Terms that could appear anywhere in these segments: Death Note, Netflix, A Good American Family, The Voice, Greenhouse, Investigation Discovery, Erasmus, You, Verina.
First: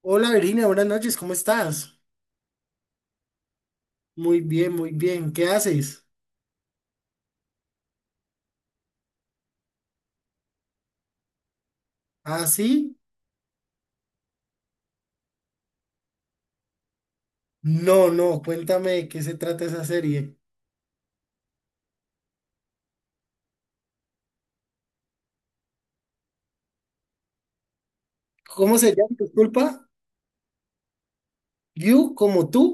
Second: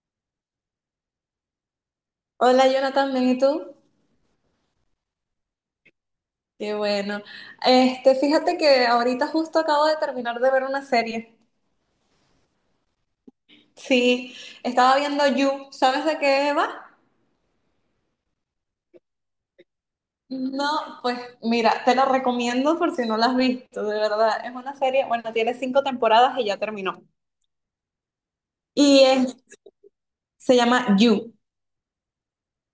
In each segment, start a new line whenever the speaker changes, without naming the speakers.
Hola Verina, buenas noches, ¿cómo estás?
Hola Jonathan, bien, ¿y tú?
Muy bien, ¿qué haces?
Qué bueno. Fíjate que ahorita justo acabo de terminar de ver una serie.
¿Ah, sí?
Sí, estaba viendo You. ¿Sabes de qué va?
No, no, cuéntame de qué se trata esa serie.
No, pues mira, te la recomiendo por si no la has visto, de verdad. Es una serie, bueno, tiene cinco temporadas y ya terminó.
¿Cómo se
Y
llama?
es-
Disculpa,
Se llama You,
You como tú.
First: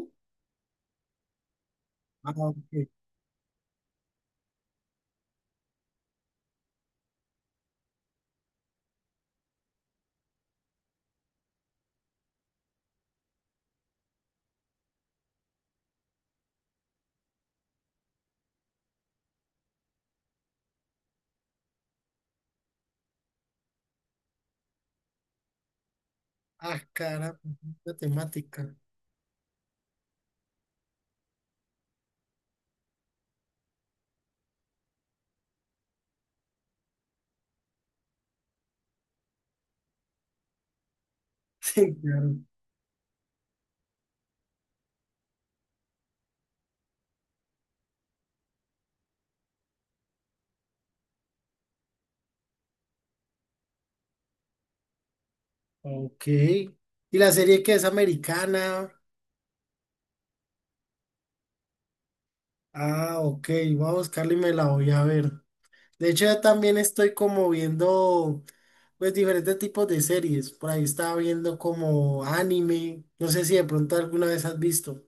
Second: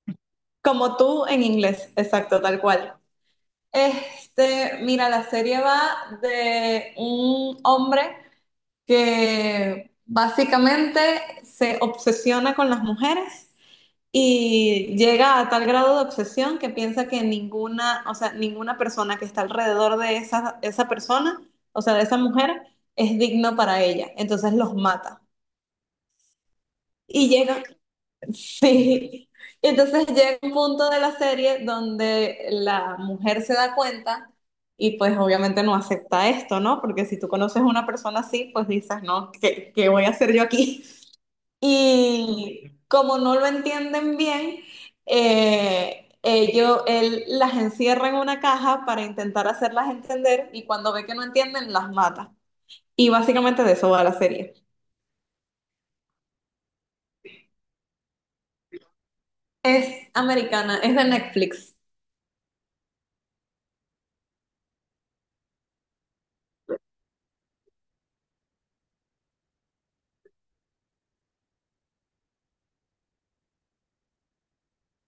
como tú en inglés,
Ah,
exacto, tal
ok.
cual. Mira, la serie va de un hombre que básicamente se obsesiona con las mujeres y llega a tal grado de obsesión que piensa que ninguna, o sea, ninguna persona que está alrededor de esa persona, o sea, de esa mujer, es digno para ella. Entonces los mata.
Ah,
Y
caramba,
llega,
la temática.
sí. Y entonces llega un punto de la serie donde la mujer se da cuenta y pues obviamente no acepta esto, ¿no? Porque si tú conoces a una persona así, pues dices, no, ¿qué voy a hacer yo aquí?
Sí, claro.
Y como no lo entienden bien, él las encierra en una caja para intentar hacerlas entender y cuando ve que no entienden, las mata. Y básicamente de eso va la serie.
Ok. ¿Y la serie que es americana?
Es americana, es de Netflix.
Ah, ok, voy a buscarla y me la voy a ver. De hecho, yo también estoy como viendo. Pues diferentes tipos de series. Por ahí estaba viendo como anime. No sé si de pronto alguna vez has visto.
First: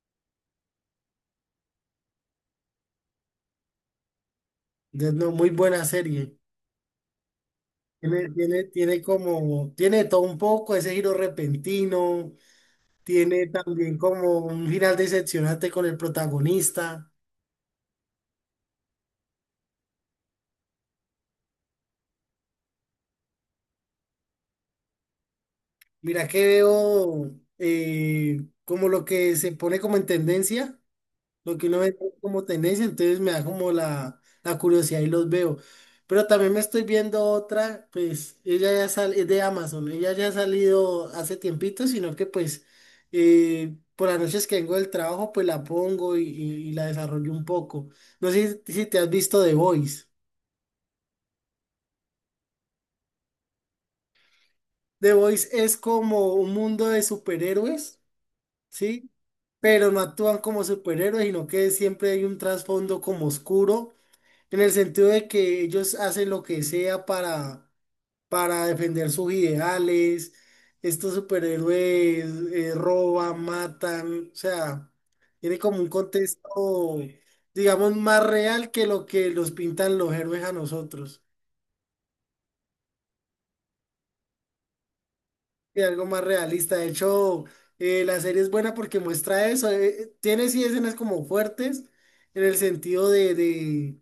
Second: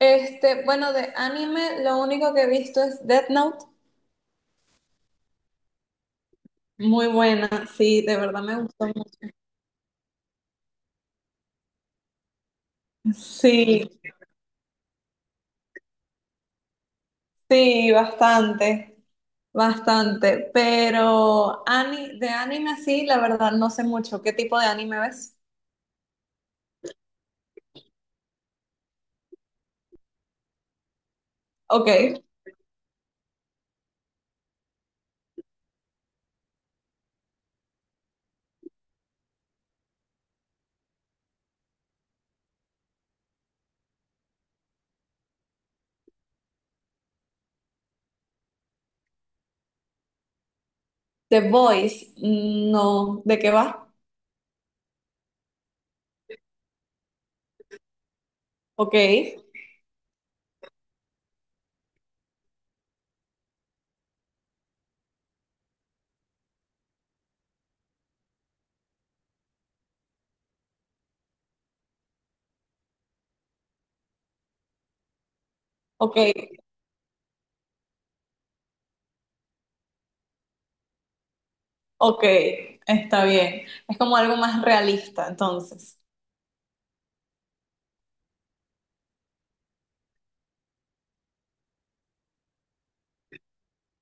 Bueno, de anime lo único que he visto es Death Note.
Es una muy buena serie.
Muy buena, sí, de
Tiene,
verdad me
tiene,
gustó
tiene
mucho.
como, tiene de todo un poco, ese giro repentino. Tiene
Sí,
también como un final decepcionante con el protagonista.
sí, bastante. Bastante, pero de anime sí, la verdad no sé mucho. ¿Qué tipo de anime ves?
Mira que veo como lo que se pone como en tendencia. Lo que uno ve
Ok.
como tendencia, entonces me da como la curiosidad y los veo. Pero también me estoy viendo otra, pues ella ya sale, es de Amazon, ella ya ha salido hace tiempito, sino que pues por las noches que vengo del trabajo, pues la pongo y la desarrollo un poco. No sé si te has visto The Voice.
The Voice, mm, no. ¿De qué va?
The Voice es como un mundo de superhéroes,
Ok,
¿sí? Pero no actúan como superhéroes, sino que siempre hay un trasfondo como oscuro en el sentido de que ellos hacen lo que sea para defender sus ideales. Estos superhéroes roban, matan, o sea, tiene como un
ok,
contexto, digamos, más real que lo que nos pintan los héroes a nosotros.
ok, está bien. Es como algo más realista,
Y
entonces.
algo más realista. De hecho, la serie es buena porque muestra eso. Tiene sí escenas como fuertes en el sentido de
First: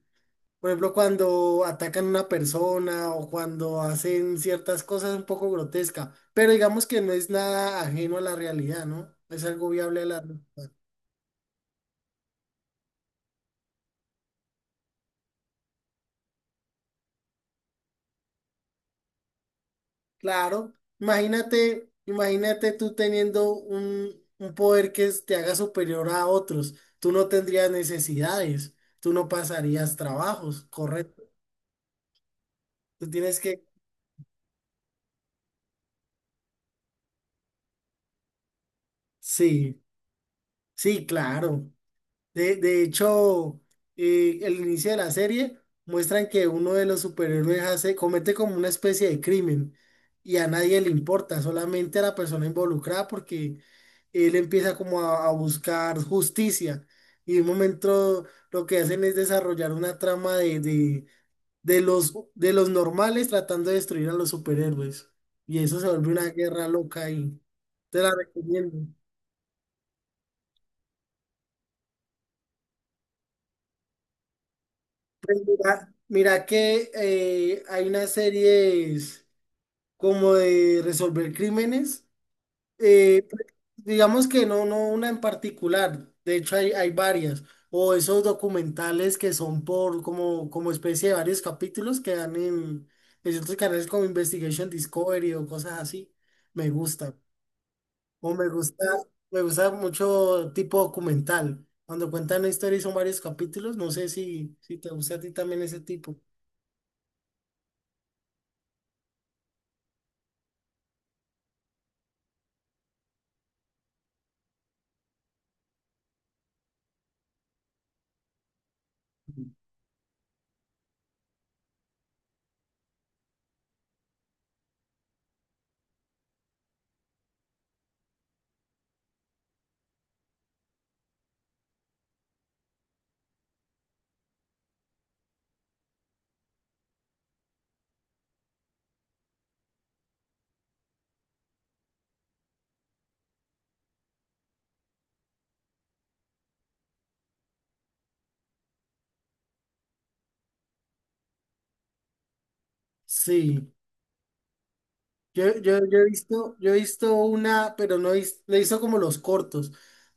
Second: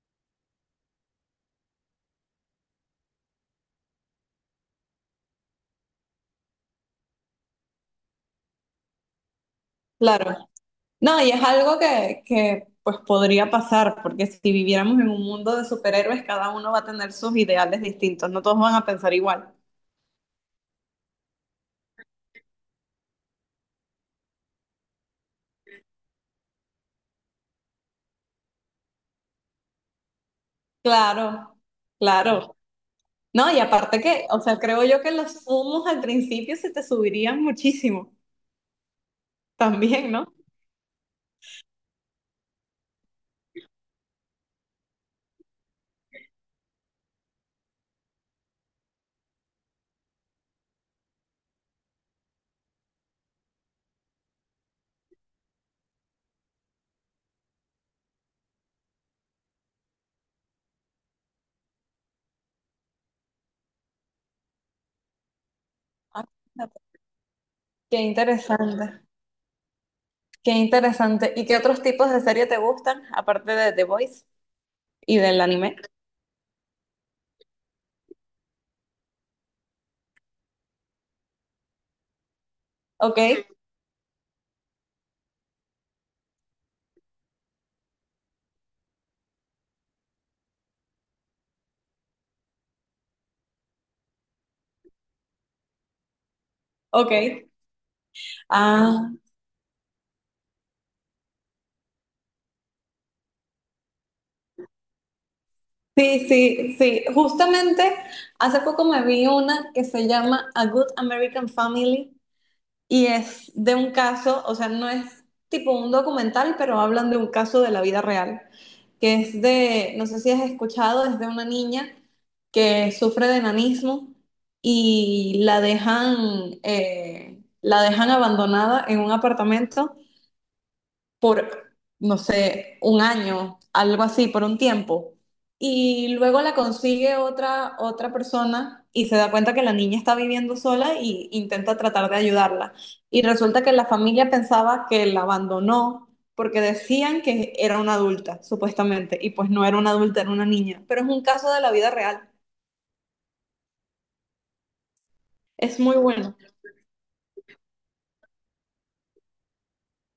por ejemplo, cuando atacan a una persona o cuando hacen ciertas cosas un poco grotesca, pero digamos que no es nada ajeno a la realidad, ¿no? Es algo viable a la
Claro.
realidad.
No, y es algo que pues podría pasar, porque si viviéramos en un mundo de superhéroes, cada uno va a tener sus ideales distintos, no todos van a pensar igual.
Claro, imagínate, imagínate tú teniendo un poder que es- te haga superior a otros. Tú no tendrías necesidades, tú no pasarías trabajos, correcto.
Claro, claro.
Tú tienes
No, y
que,
aparte que, o sea, creo yo que los humos al principio se te subirían muchísimo
sí,
también, ¿no?
sí, claro. De hecho, el inicio de la serie muestran que uno de los superhéroes hace, comete como una especie de crimen y a nadie le importa, solamente a la persona involucrada porque él empieza como a buscar justicia y de un momento lo que hacen es desarrollar una trama de de los normales tratando de destruir a los superhéroes y eso se vuelve
Ah,
una guerra loca y te
qué
la recomiendo.
interesante, qué interesante. ¿Y qué otros tipos de serie te gustan, aparte de The Voice y del anime?
Ya, mira que hay unas series como de resolver crímenes.
Ok,
eh, pues, digamos que no, no una en particular. De hecho, hay varias. O esos documentales que son por como, como especie de varios capítulos que dan en ciertos canales como Investigation Discovery o cosas así. Me gusta.
ok.
O
Ah,
me gusta mucho tipo documental. Cuando cuentan una historia y son varios capítulos, no sé si te gusta a ti también ese tipo.
sí, sí, sí. Justamente hace poco me vi una que se llama A Good American Family, y es de un caso, o sea, no es tipo un documental, pero hablan de un caso de la vida real, que es de, no sé si has escuchado, es de una niña que sufre de enanismo y la dejan abandonada en un apartamento por, no sé, un año, algo así, por un tiempo. Y luego la consigue otra persona y se da cuenta que la niña está viviendo sola y intenta tratar de ayudarla. Y resulta que la familia pensaba que la abandonó porque decían que era una adulta, supuestamente, y pues no era una adulta, era una niña. Pero es un caso de la vida real.
Sí. Yo, yo,
Es muy
yo he
bueno.
visto, yo he visto una, pero no he vis- le hizo como los cortos.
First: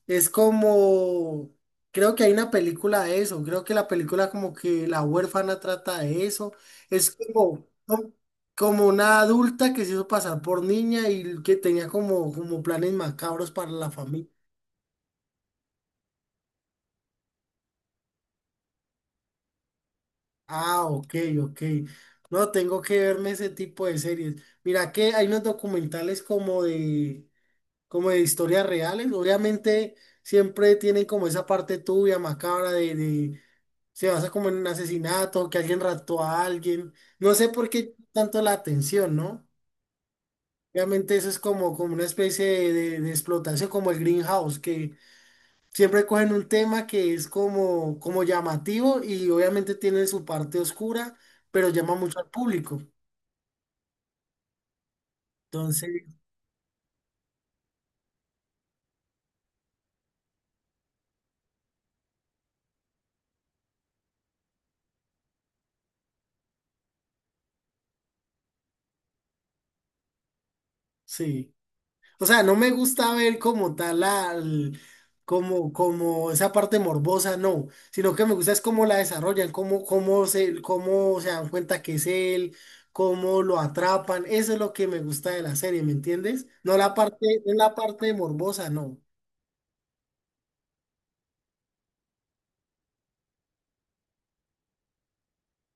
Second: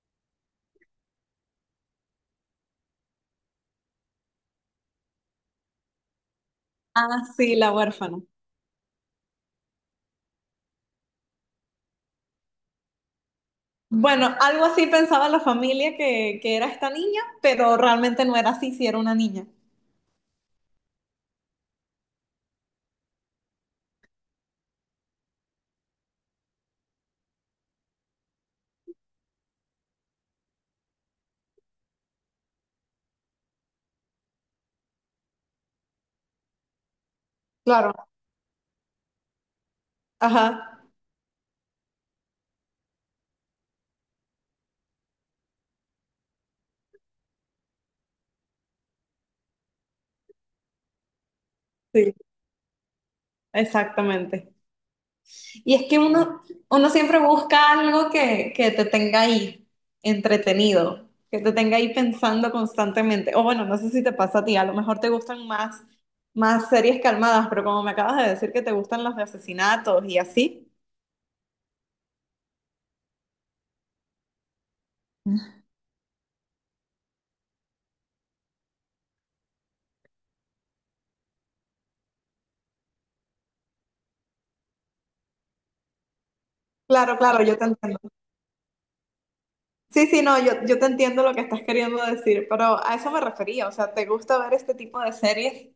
Es como, creo que hay una película de eso. Creo que la película como que la huérfana trata de eso. Es
Ah, sí,
como,
la
como
huérfana.
como una adulta que se hizo pasar por niña y que tenía como, como planes macabros para la familia.
Bueno, algo así pensaba la familia que era esta niña, pero realmente no era así, si era una niña.
Ah, ok, ok. No, tengo que verme ese tipo de series. Mira que hay unos documentales como de historias reales. Obviamente siempre tienen como esa parte tuya, macabra, de- se basa como en un asesinato, que alguien raptó a alguien. No sé por
Claro,
qué tanto la atención, ¿no?
ajá,
Obviamente eso es como, como una especie de explotación, como el Greenhouse, que siempre cogen un tema que es como, como llamativo y obviamente tiene su parte oscura, pero llama
sí,
mucho al público.
exactamente. Y es
Entonces,
que uno, uno siempre busca algo que te tenga ahí entretenido, que te tenga ahí pensando constantemente. O bueno, no sé si te pasa a ti, a lo mejor te gustan más series calmadas, pero como me acabas de decir que te gustan las de asesinatos y así.
sí. O sea, no me gusta ver como tal al, como, como esa parte morbosa, no, sino que me gusta es cómo la desarrollan, cómo, cómo se dan cuenta que es él, cómo lo atrapan, eso es lo que me gusta de la serie, ¿me entiendes? No la
Claro,
parte,
claro,
no
yo te
la
entiendo.
parte morbosa, no.
Sí, sí, no, yo te entiendo lo que estás queriendo decir, pero a eso me refería, o sea, te gusta ver este tipo de series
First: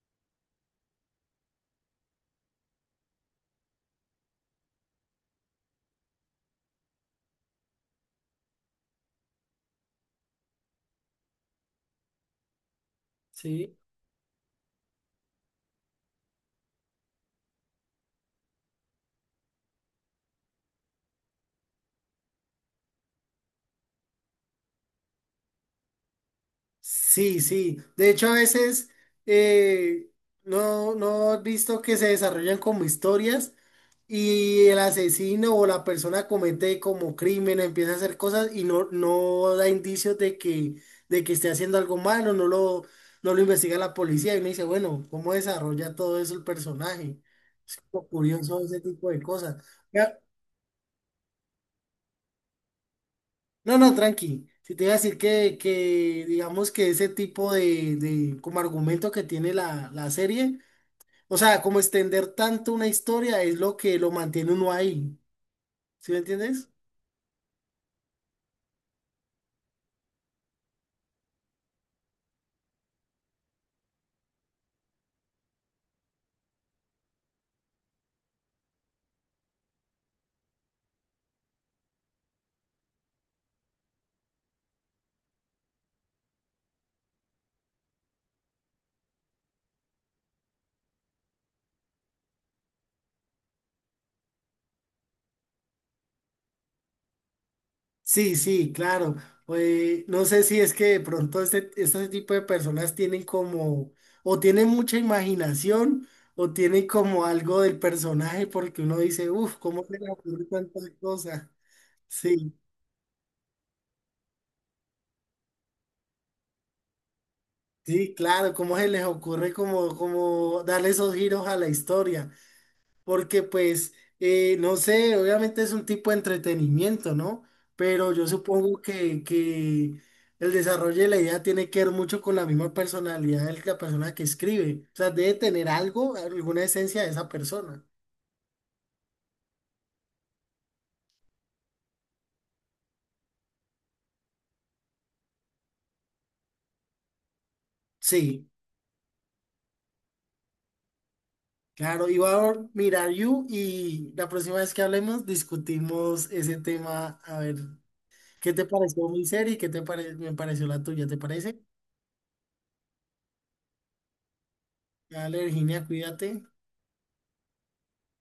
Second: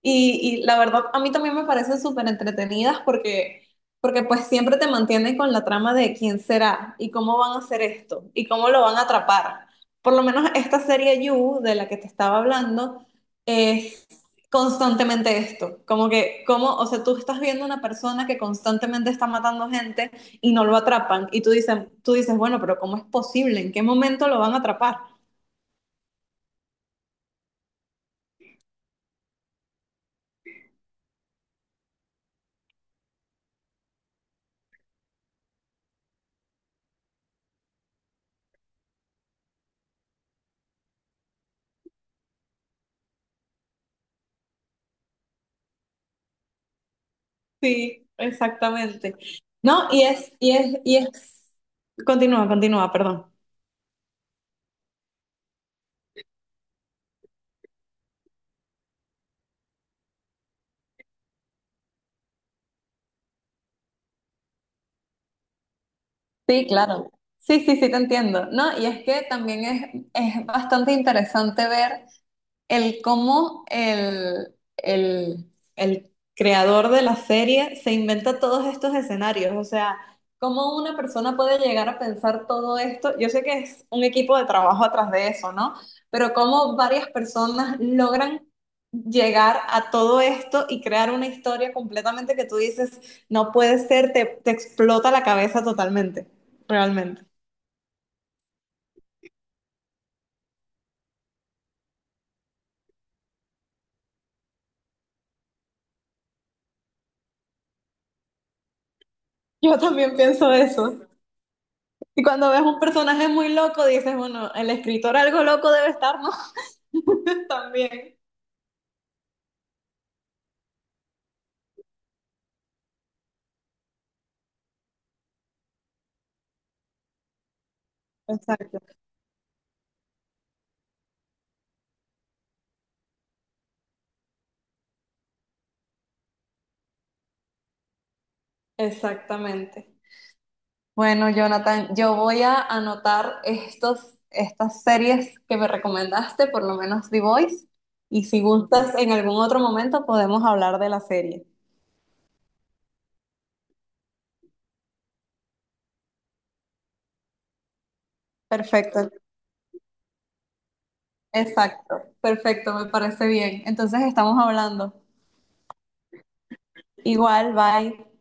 y la verdad a mí también me parecen súper entretenidas porque pues siempre te mantienen con la trama de quién será y cómo van a hacer esto y cómo lo van a atrapar. Por lo menos esta serie You de la que te estaba hablando
Sí.
es constantemente esto, como que, como, o sea, tú estás viendo una persona que constantemente está matando gente y no lo atrapan. Y tú dices, bueno, pero ¿cómo es posible? ¿En qué momento lo van a atrapar?
Sí, sí. De hecho, a veces eh, no, no has visto que se desarrollan como historias y el asesino o la persona comete como crimen, empieza a hacer cosas y no, no da indicios de que esté haciendo algo malo, no lo investiga la policía y uno dice, bueno, ¿cómo desarrolla todo eso el personaje? Es como
Sí,
curioso ese tipo
exactamente.
de cosas.
No, y es, continúa, continúa, perdón.
No, no, tranqui. Si te iba a decir que digamos que ese tipo de como argumento que tiene la serie, o sea, como extender tanto una historia es lo que lo mantiene uno ahí. ¿Sí me
Sí,
entiendes?
claro. Sí, sí, sí, te entiendo. No, y es que también es bastante interesante ver el cómo el creador de la serie se inventa todos estos escenarios. O sea, cómo una persona puede llegar a pensar todo esto. Yo sé que es un equipo de trabajo atrás de eso, ¿no? Pero cómo varias personas logran llegar a todo esto y crear una historia completamente que tú dices, no puede ser, te explota la cabeza totalmente, realmente.
Sí, sí, claro. Pues, no sé si es que de pronto este tipo de personas tienen como, o tienen mucha imaginación, o tienen como algo del personaje, porque uno dice, uff,
Yo
¿cómo se le
también
ocurre
pienso
tantas
eso.
cosas?
Y cuando
Sí.
ves un personaje muy loco, dices, bueno, el escritor algo loco debe estar, ¿no?
Sí,
También.
claro, cómo se les ocurre como, como darle esos giros a la historia, porque pues, no sé, obviamente es un tipo de entretenimiento, ¿no? Pero yo
Exacto.
supongo que el desarrollo de la idea tiene que ver mucho con la misma personalidad de la persona que escribe, o sea, debe tener algo, alguna esencia de esa persona.
Exactamente. Bueno, Jonathan, yo voy a anotar estas series que me recomendaste, por lo menos The Voice, y si
Sí,
gustas, en algún otro momento podemos hablar de la serie.
claro, iba a mirar You y la próxima vez que hablemos discutimos ese tema, a ver. ¿Qué te
Perfecto,
pareció mi serie? ¿Qué te pare- me pareció la tuya? ¿Te parece?
exacto, perfecto, me parece bien. Entonces estamos hablando.
Dale, Virginia, cuídate.
Igual, bye.